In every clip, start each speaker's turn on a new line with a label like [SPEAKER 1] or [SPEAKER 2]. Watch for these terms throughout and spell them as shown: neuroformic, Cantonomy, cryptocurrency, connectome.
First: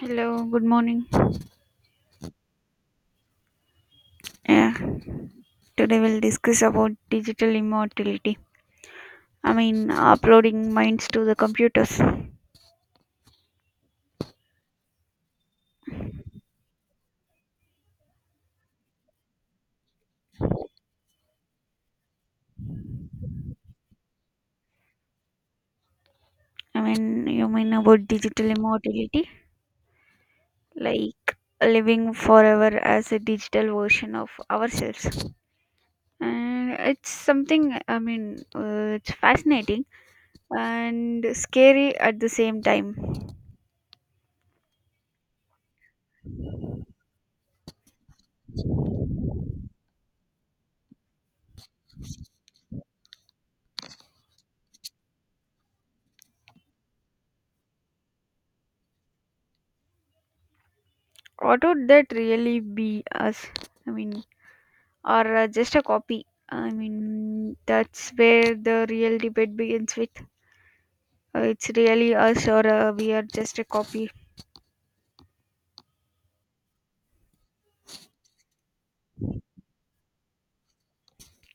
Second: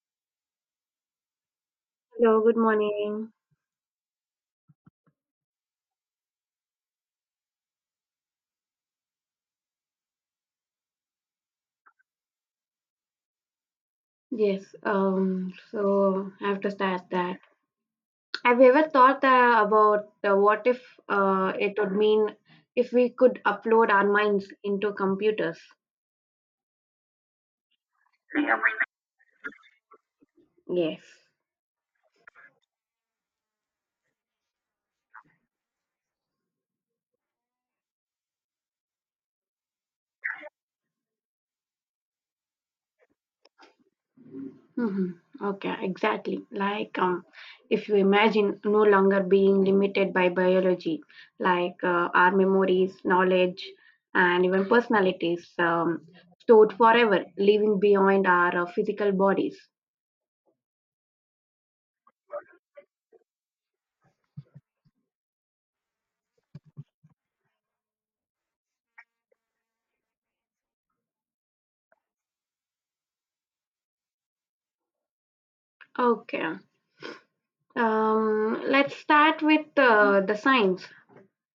[SPEAKER 1] Hello, good morning.
[SPEAKER 2] Hello, good morning.
[SPEAKER 1] Yeah, today we'll discuss about digital immortality. I mean, uploading minds to the computers. I
[SPEAKER 2] Yes, so I have to start that. Have you ever thought about what if it would mean if we could upload our minds into computers?
[SPEAKER 1] mean, you mean about digital immortality,
[SPEAKER 2] Yes.
[SPEAKER 1] like living forever as a digital version of ourselves. And it's something, it's fascinating and scary at the same time.
[SPEAKER 2] Hmm. Okay, exactly. Like, if you imagine no longer being limited by biology, like our memories, knowledge, and even personalities, stored forever, living beyond our physical bodies.
[SPEAKER 1] What would that really be us? I mean, or just a copy. I mean, that's where the real debate begins with it's really us or we are just a copy.
[SPEAKER 2] Okay. Let's start with the science,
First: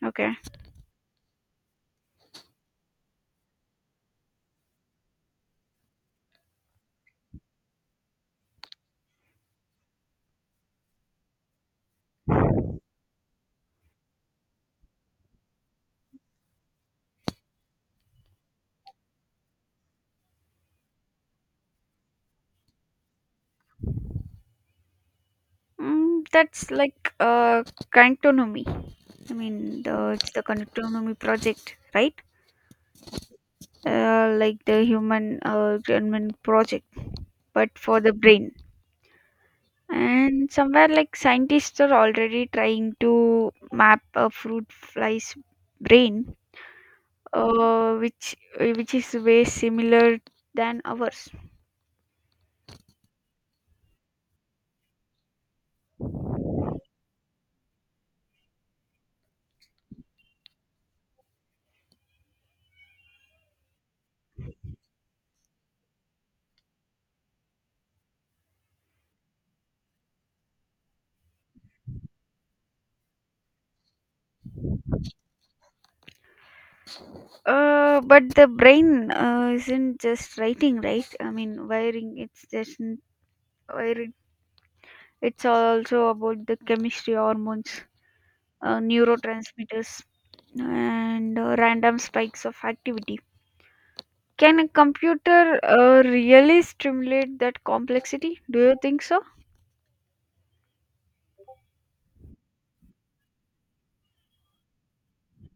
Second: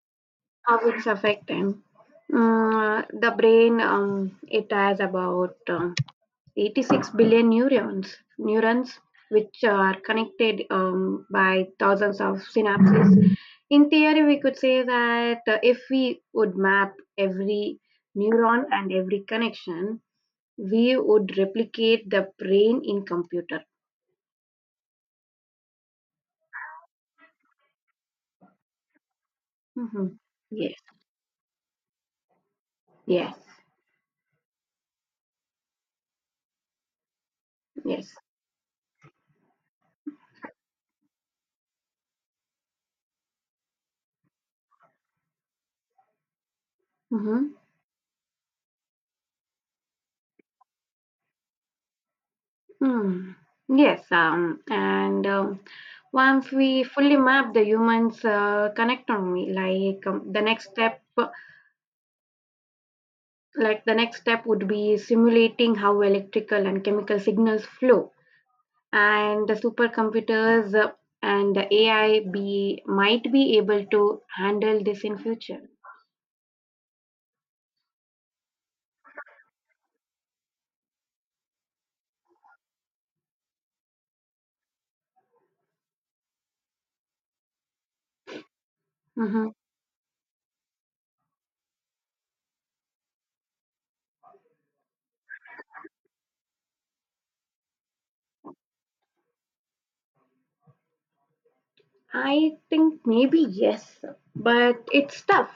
[SPEAKER 1] Okay.
[SPEAKER 2] how it's affecting. The brain, it has about 86 billion neurons, which are connected by thousands of synapses. In theory, we could say that if we would map every neuron and every connection, we would replicate the brain in computer.
[SPEAKER 1] That's like Cantonomy. I mean,
[SPEAKER 2] Mhm.
[SPEAKER 1] it's the
[SPEAKER 2] Yes,
[SPEAKER 1] Cantonomy project, right?
[SPEAKER 2] yes,
[SPEAKER 1] Like the human project, but for the
[SPEAKER 2] yes.
[SPEAKER 1] brain. And somewhere like scientists are already trying to map a fruit fly's brain
[SPEAKER 2] Mm-hmm.
[SPEAKER 1] which is way similar than ours.
[SPEAKER 2] Hmm. Yes, and once we fully map the humans connectome, the next step would be simulating how electrical and chemical signals flow, and the supercomputers and the AI be might be able to handle this in future.
[SPEAKER 1] But the brain isn't just writing, right? I mean, wiring. Wiring. It's also about the chemistry, hormones,
[SPEAKER 2] Mhm.
[SPEAKER 1] neurotransmitters, and random spikes of activity. Can a computer really stimulate that complexity? Do you think so?
[SPEAKER 2] I think maybe yes, but it's tough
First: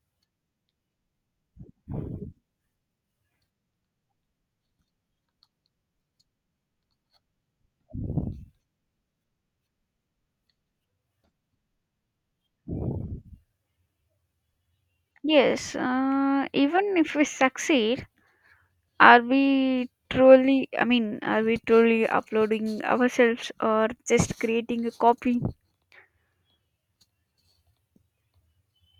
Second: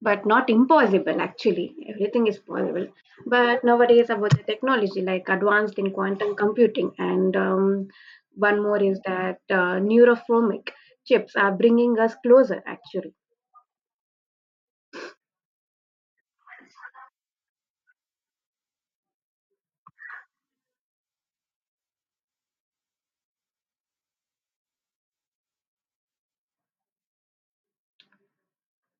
[SPEAKER 2] but not impossible actually, everything is possible, but nowadays about the technology like advanced in quantum computing and one more is that neuroformic chips are bringing us closer actually.
[SPEAKER 1] Yes. Even if we succeed, are we truly, I mean, are we truly uploading ourselves or just creating a copy?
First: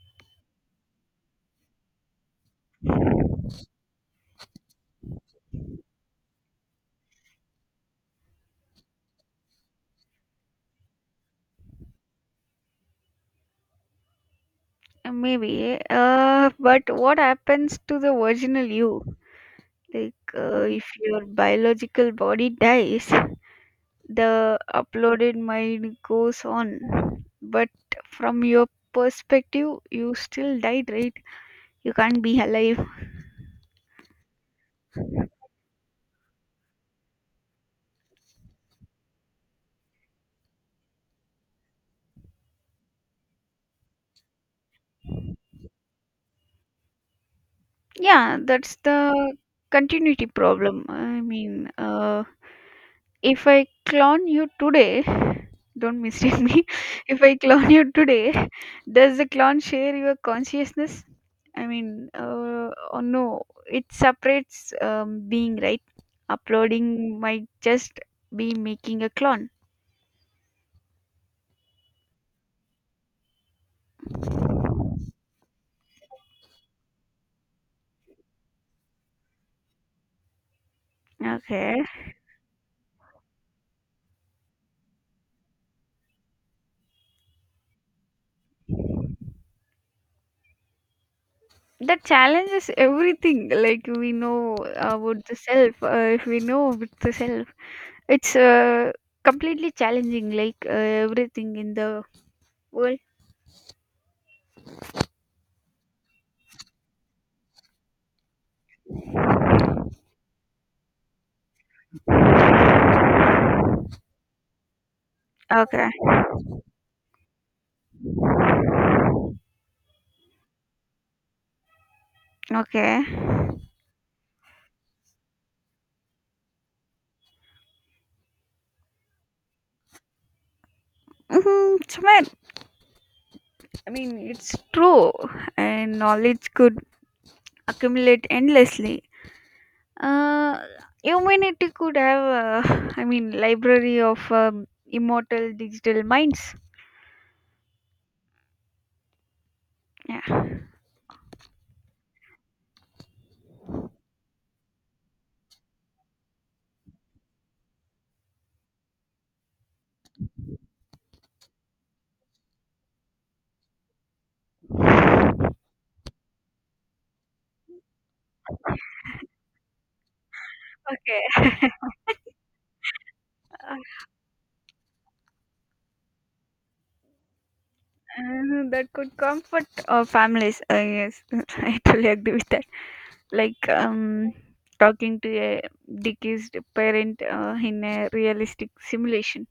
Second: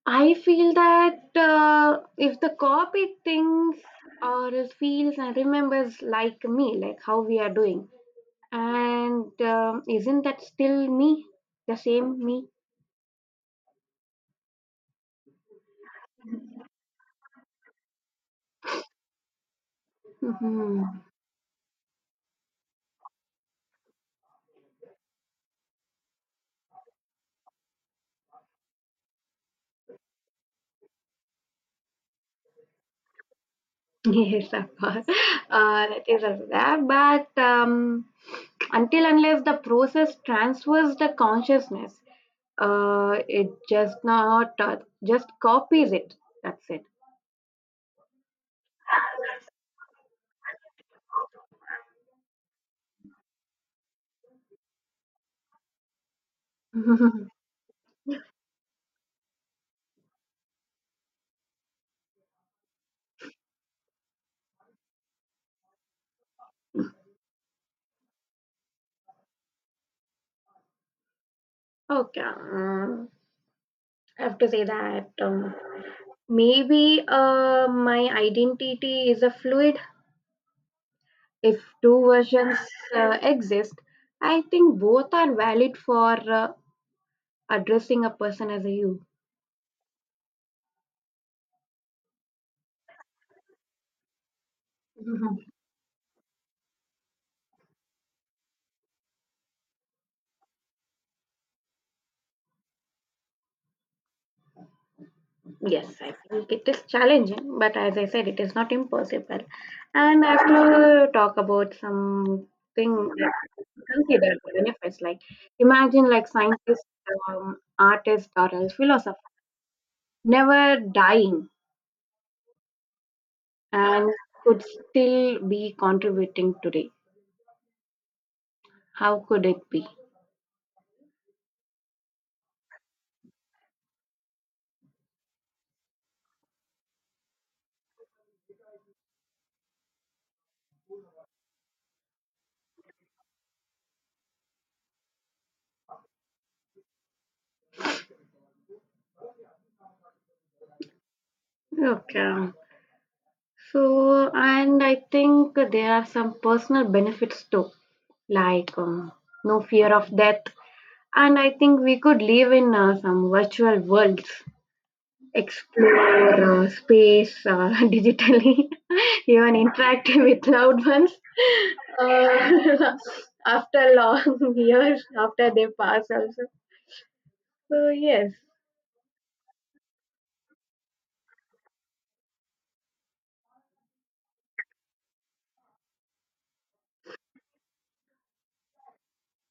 [SPEAKER 2] I feel that if the copy thinks or is feels and remembers like me, like how we are doing, and isn't that still me, the same me?
[SPEAKER 1] Maybe. But what happens to the original you? Like,
[SPEAKER 2] Mhm.
[SPEAKER 1] if your biological body dies, the uploaded mind goes on. But from your perspective, you still died, right? You can't be alive.
[SPEAKER 2] Yes, of course. That is also there. But until unless the process transfers the consciousness, it just not just copies it. That's it.
[SPEAKER 1] Yeah, that's the continuity problem. If I clone you today, don't mistake me. If I clone you today, does the clone share your consciousness? Oh no, it separates being, right? Uploading might just be making a clone.
[SPEAKER 2] Okay. I have to say that maybe my identity is a fluid. If
[SPEAKER 1] Okay,
[SPEAKER 2] two versions exist, I think both are valid for addressing a person as a you.
[SPEAKER 1] that challenges everything. Like we know about the self, if we know about the self, it's completely challenging. Like everything in the world.
[SPEAKER 2] Yes, I think it is challenging, but as I said, it is not impossible. And I will talk about something that consider the benefits. Like
[SPEAKER 1] Okay,
[SPEAKER 2] imagine like scientists, artists, or else philosophers never dying
[SPEAKER 1] okay.
[SPEAKER 2] and could still be contributing today. How could it be?
[SPEAKER 1] Mhm, Sumit, I mean, it's true, and knowledge could accumulate endlessly. Uh, Humanity could have, library of immortal digital minds. Yeah.
[SPEAKER 2] Okay. So, and I think there are some personal benefits too, like no fear of death. And I think we could live in some virtual worlds, explore space digitally, even interact with loved ones
[SPEAKER 1] Okay.
[SPEAKER 2] uh, after long years, after they pass also. So, yes.
[SPEAKER 1] That could comfort families. Yes, I totally agree with that. Like talking to a deceased parent in a realistic simulation.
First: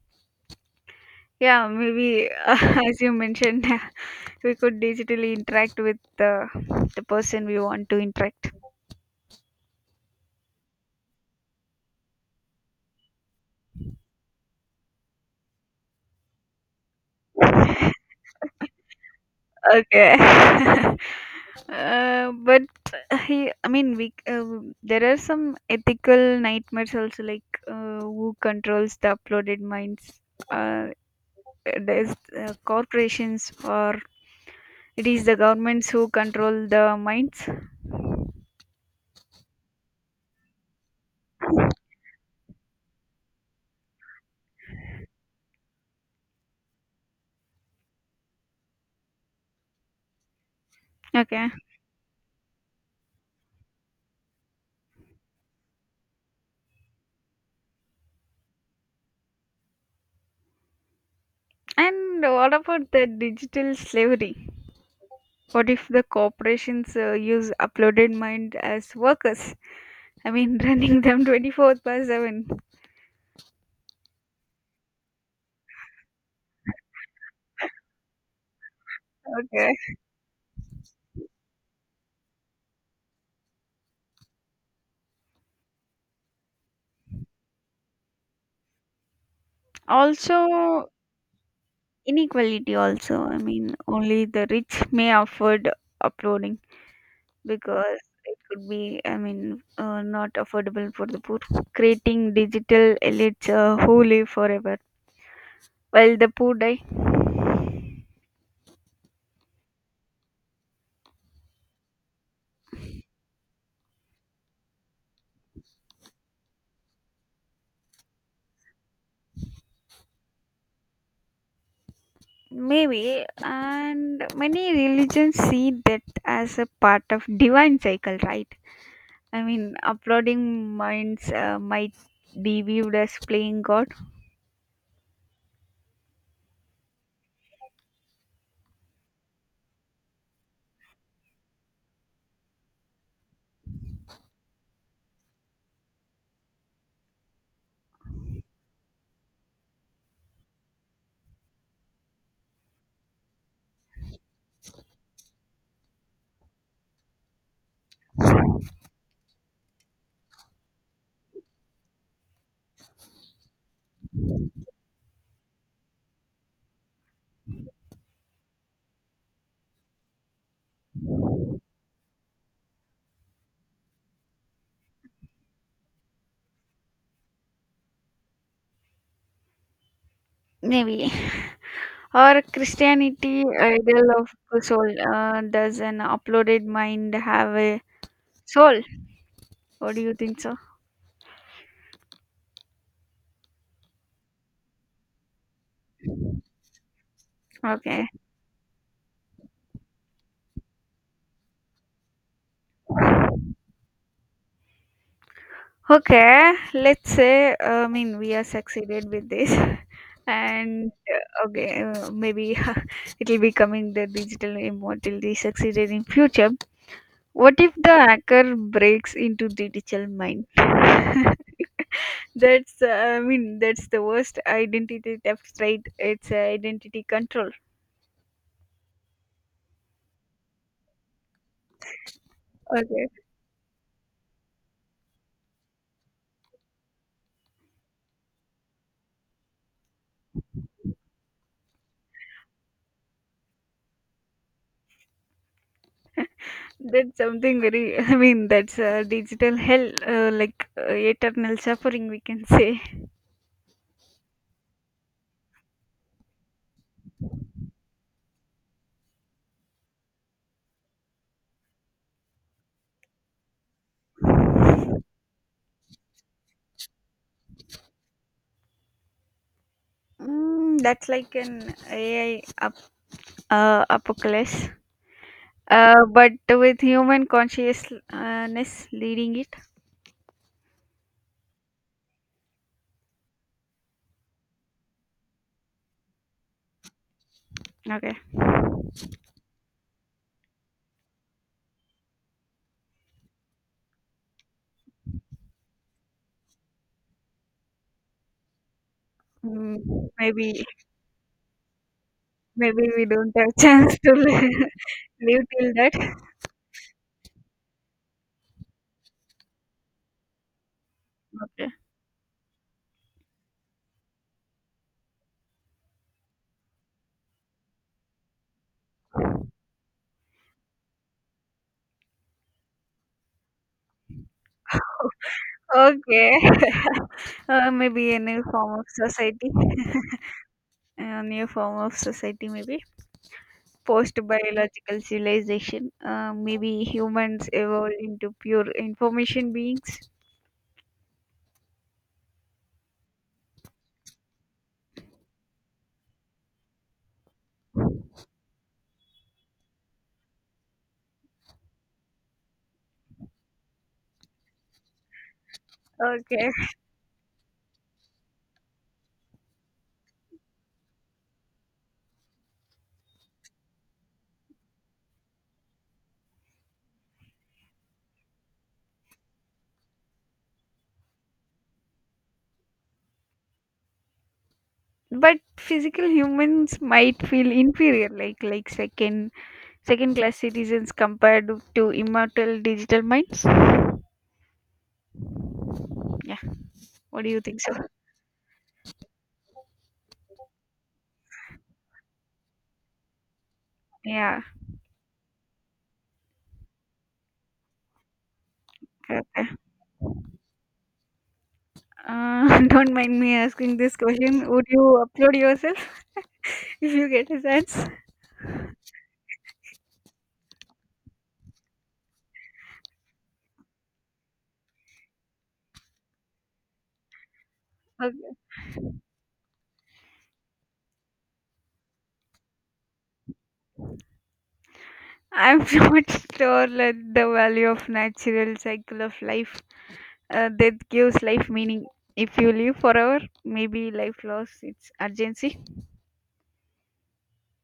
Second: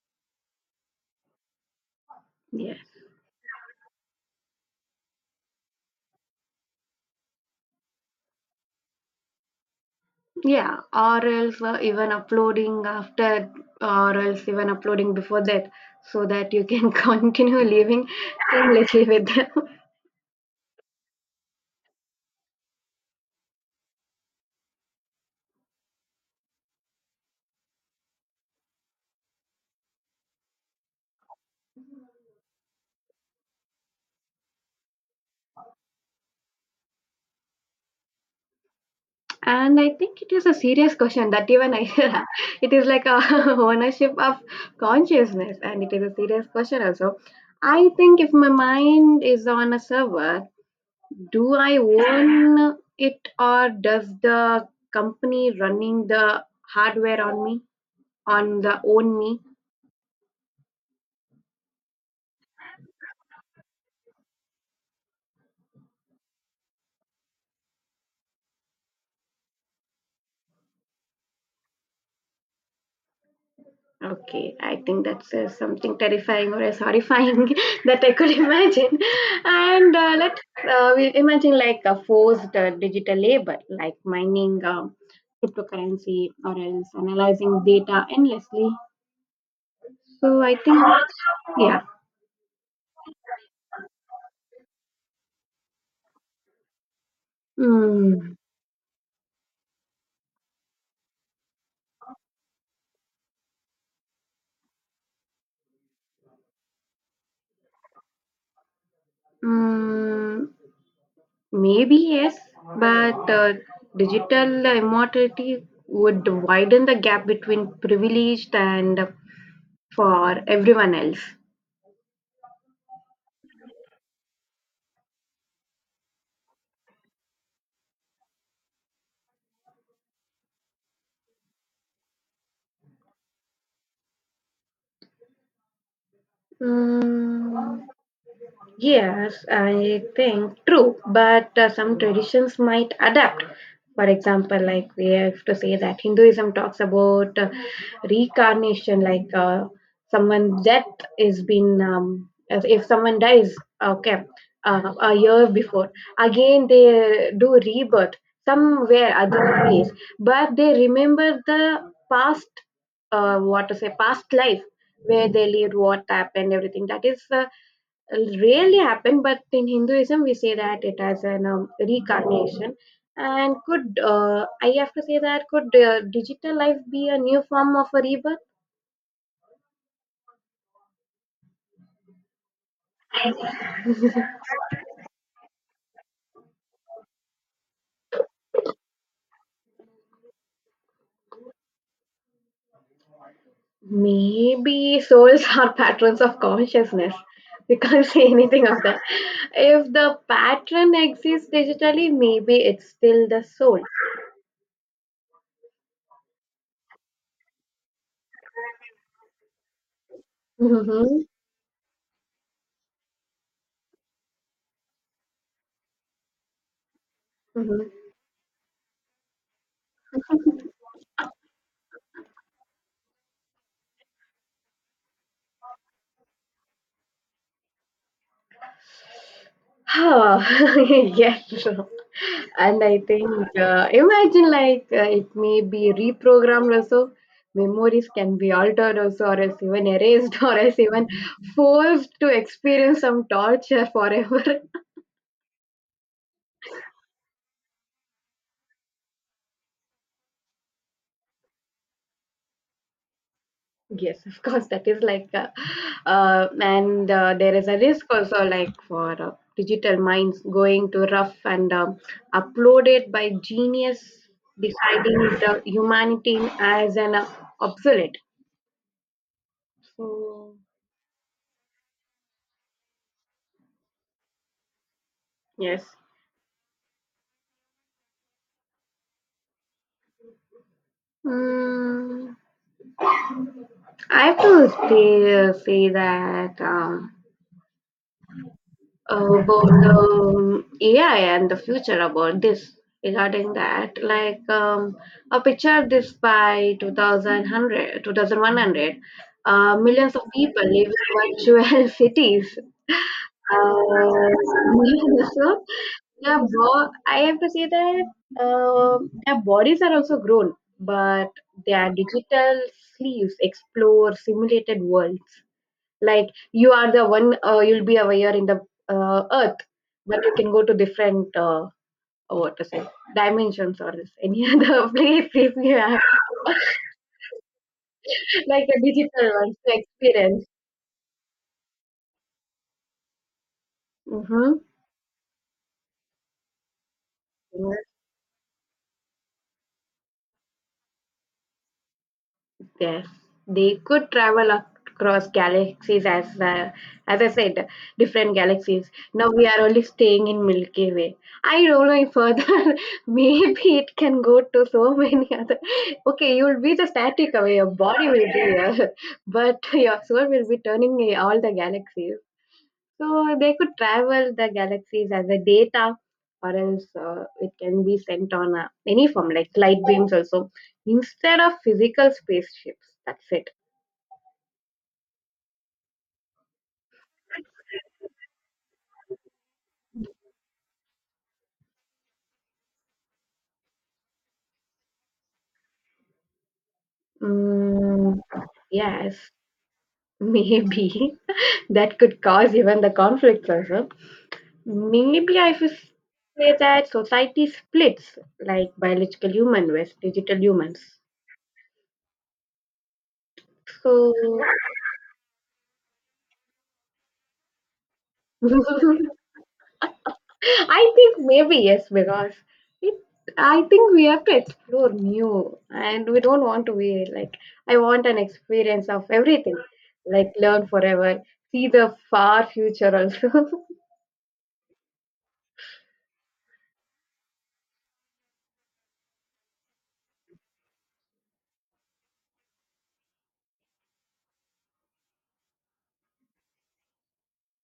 [SPEAKER 1] Yeah, maybe
[SPEAKER 2] Yes.
[SPEAKER 1] as you mentioned, so, we could digitally interact with the person we want to interact.
[SPEAKER 2] Yeah, or else even uploading after, or else even uploading before that, so that you can continue living seamlessly with them.
[SPEAKER 1] Okay. But he, I mean, we there are some ethical nightmares also, like who controls the uploaded minds. Uh, there's Corporations or it is the governments who control the minds.
[SPEAKER 2] And I think it is a serious question that even I, it is like a ownership of consciousness, and it is a serious question also. I think if my mind is on a server,
[SPEAKER 1] Okay.
[SPEAKER 2] do I own it or does the company running the hardware on me, on the own me?
[SPEAKER 1] And what about the digital slavery? What if the corporations use uploaded mind as workers? I mean, running them 24 by 7.
[SPEAKER 2] Okay, I think that's something terrifying or as horrifying that I could imagine.
[SPEAKER 1] Okay.
[SPEAKER 2] And let's we imagine like a forced digital labor, like mining cryptocurrency or else analyzing data endlessly. So I think,
[SPEAKER 1] Also,
[SPEAKER 2] yeah.
[SPEAKER 1] inequality, also. I mean, only the rich may afford uploading because
[SPEAKER 2] Mm,
[SPEAKER 1] it could be, not affordable for the poor. Creating digital elites who live forever while the poor die.
[SPEAKER 2] mm, Maybe yes, but digital immortality would widen the gap between privileged and for everyone else.
[SPEAKER 1] Maybe, and many religions see death as a part of divine cycle, right? I mean, uploading minds might be viewed as playing God,
[SPEAKER 2] 嗯 Yes, I think true, but some traditions might adapt. For example, like we have to say that Hinduism talks about reincarnation, like someone death is been, if someone dies, okay, a year before, again they do rebirth somewhere other place, but they remember the past, what to say, past life where they lived, what happened, everything. That is. Rarely happen, but in Hinduism we say that it has an reincarnation. And could I have to say that could digital life be a new form of a rebirth?
[SPEAKER 1] maybe. Or Christianity, idol of the soul. Does an uploaded mind have a soul? What do you think so?
[SPEAKER 2] Maybe souls are patterns of consciousness. We can't
[SPEAKER 1] Okay.
[SPEAKER 2] say anything of that. If the pattern exists digitally, maybe it's still the soul.
[SPEAKER 1] Okay. Let's say, we are succeeded with this. And
[SPEAKER 2] Mm-hmm.
[SPEAKER 1] okay, maybe it will be coming the digital immortality succeeded in future. What if the
[SPEAKER 2] Mm-hmm.
[SPEAKER 1] hacker breaks into the digital mind? That's the worst identity theft, right? It's identity control.
[SPEAKER 2] Huh. Yes. And I
[SPEAKER 1] Okay,
[SPEAKER 2] think, imagine like it may be reprogrammed also. Memories can be altered also, or else even erased, or else even forced to experience some torture forever.
[SPEAKER 1] that's something very, that's digital hell, like eternal suffering, we can say.
[SPEAKER 2] Yes, of course, that is like, and there is a risk also, like for digital minds going to rough and uploaded by genius, deciding the humanity as an obsolete. So
[SPEAKER 1] Mm, that's like an AI apocalypse,
[SPEAKER 2] yes.
[SPEAKER 1] but with human consciousness leading it.
[SPEAKER 2] Mm, I have to say that
[SPEAKER 1] Okay,
[SPEAKER 2] about the AI and the future about this regarding that like, a picture this by 2100
[SPEAKER 1] mm,
[SPEAKER 2] millions of
[SPEAKER 1] maybe,
[SPEAKER 2] people live in virtual cities
[SPEAKER 1] maybe we don't have chance to live
[SPEAKER 2] so.
[SPEAKER 1] till that.
[SPEAKER 2] Yeah, bro. I have to say that uh, their bodies are also grown, but
[SPEAKER 1] Okay.
[SPEAKER 2] their digital sleeves explore simulated worlds. Like you are the one, you'll be aware in the earth, but you can go to different what to say, dimensions or any other place if you have
[SPEAKER 1] Okay. Maybe a new
[SPEAKER 2] like
[SPEAKER 1] form
[SPEAKER 2] a
[SPEAKER 1] of
[SPEAKER 2] digital
[SPEAKER 1] society.
[SPEAKER 2] ones to experience.
[SPEAKER 1] A new form of society, maybe. Post
[SPEAKER 2] Mm-hmm.
[SPEAKER 1] biological civilization. Maybe humans evolve into pure information beings.
[SPEAKER 2] Yes, they could travel across galaxies, as I said, different galaxies. Now we are only staying in Milky Way. I don't know if further, maybe it can go to so many other. Okay, you
[SPEAKER 1] Okay.
[SPEAKER 2] will be the static away, your body will be here, but your soul will be turning in all the galaxies. So they could travel the galaxies as a data, or else it can be sent on any form, like light beams also, instead of physical spaceships. That's it.
[SPEAKER 1] But physical humans might feel inferior, like second class citizens compared to immortal digital minds. Yeah. What do you think, so?
[SPEAKER 2] Mm, yes, maybe that could cause even the conflicts also.
[SPEAKER 1] Yeah.
[SPEAKER 2] Maybe I should say that society splits, like
[SPEAKER 1] Okay,
[SPEAKER 2] biological
[SPEAKER 1] okay.
[SPEAKER 2] human versus digital humans.
[SPEAKER 1] Don't mind me asking this
[SPEAKER 2] So
[SPEAKER 1] question. Would you upload yourself if you get a chance?
[SPEAKER 2] I think maybe yes, because it, I think we have to explore new, and we don't want to be like I want an
[SPEAKER 1] Okay.
[SPEAKER 2] experience of everything, like learn forever, see the far future also.
[SPEAKER 1] I'm not sure that the value of natural cycle of life that gives life meaning. If you live forever, maybe life lost its urgency.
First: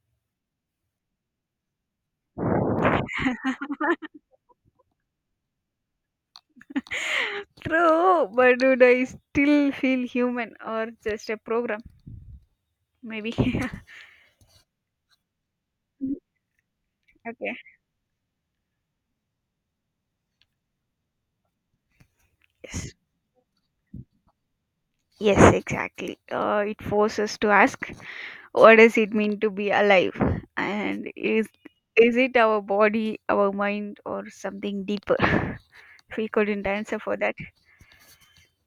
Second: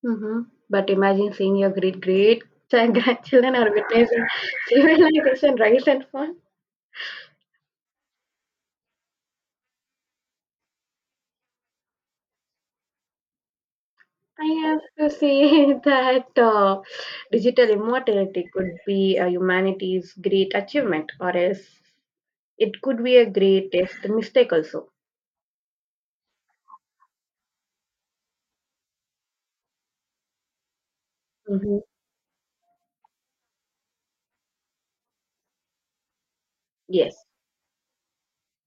[SPEAKER 2] Hmm. But imagine seeing your great great grandchildren are witnessing civilization rise and fall.
[SPEAKER 1] True, but would I still feel human or just a program? Maybe. Okay.
[SPEAKER 2] I have to say that digital immortality could be a humanity's great achievement, or else it
[SPEAKER 1] Yes.
[SPEAKER 2] could be a great test mistake also.
[SPEAKER 1] Yes, exactly. It forces us to ask what does it mean to be alive and is
[SPEAKER 2] Mhm.
[SPEAKER 1] is it our body, our mind, or something deeper? We couldn't answer for
[SPEAKER 2] Yes,
[SPEAKER 1] that.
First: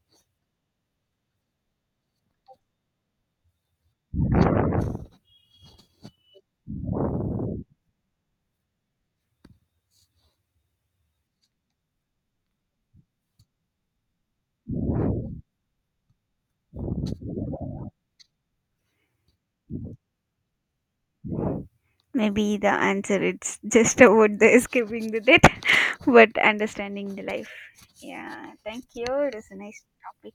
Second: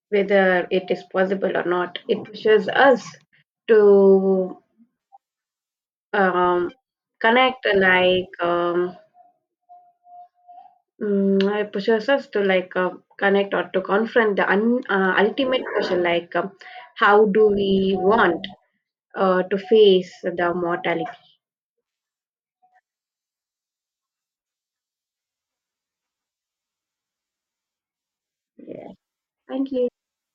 [SPEAKER 2] whether it is possible or not, it pushes us to um, connect, like, it pushes us to like connect or to confront the un, ultimate question, like, how do we want to face the mortality?
[SPEAKER 1] Maybe the answer it's just about the escaping the death, but understanding the life. Yeah, thank
[SPEAKER 2] Yeah.
[SPEAKER 1] you, it is a
[SPEAKER 2] Thank
[SPEAKER 1] nice
[SPEAKER 2] you.
[SPEAKER 1] topic.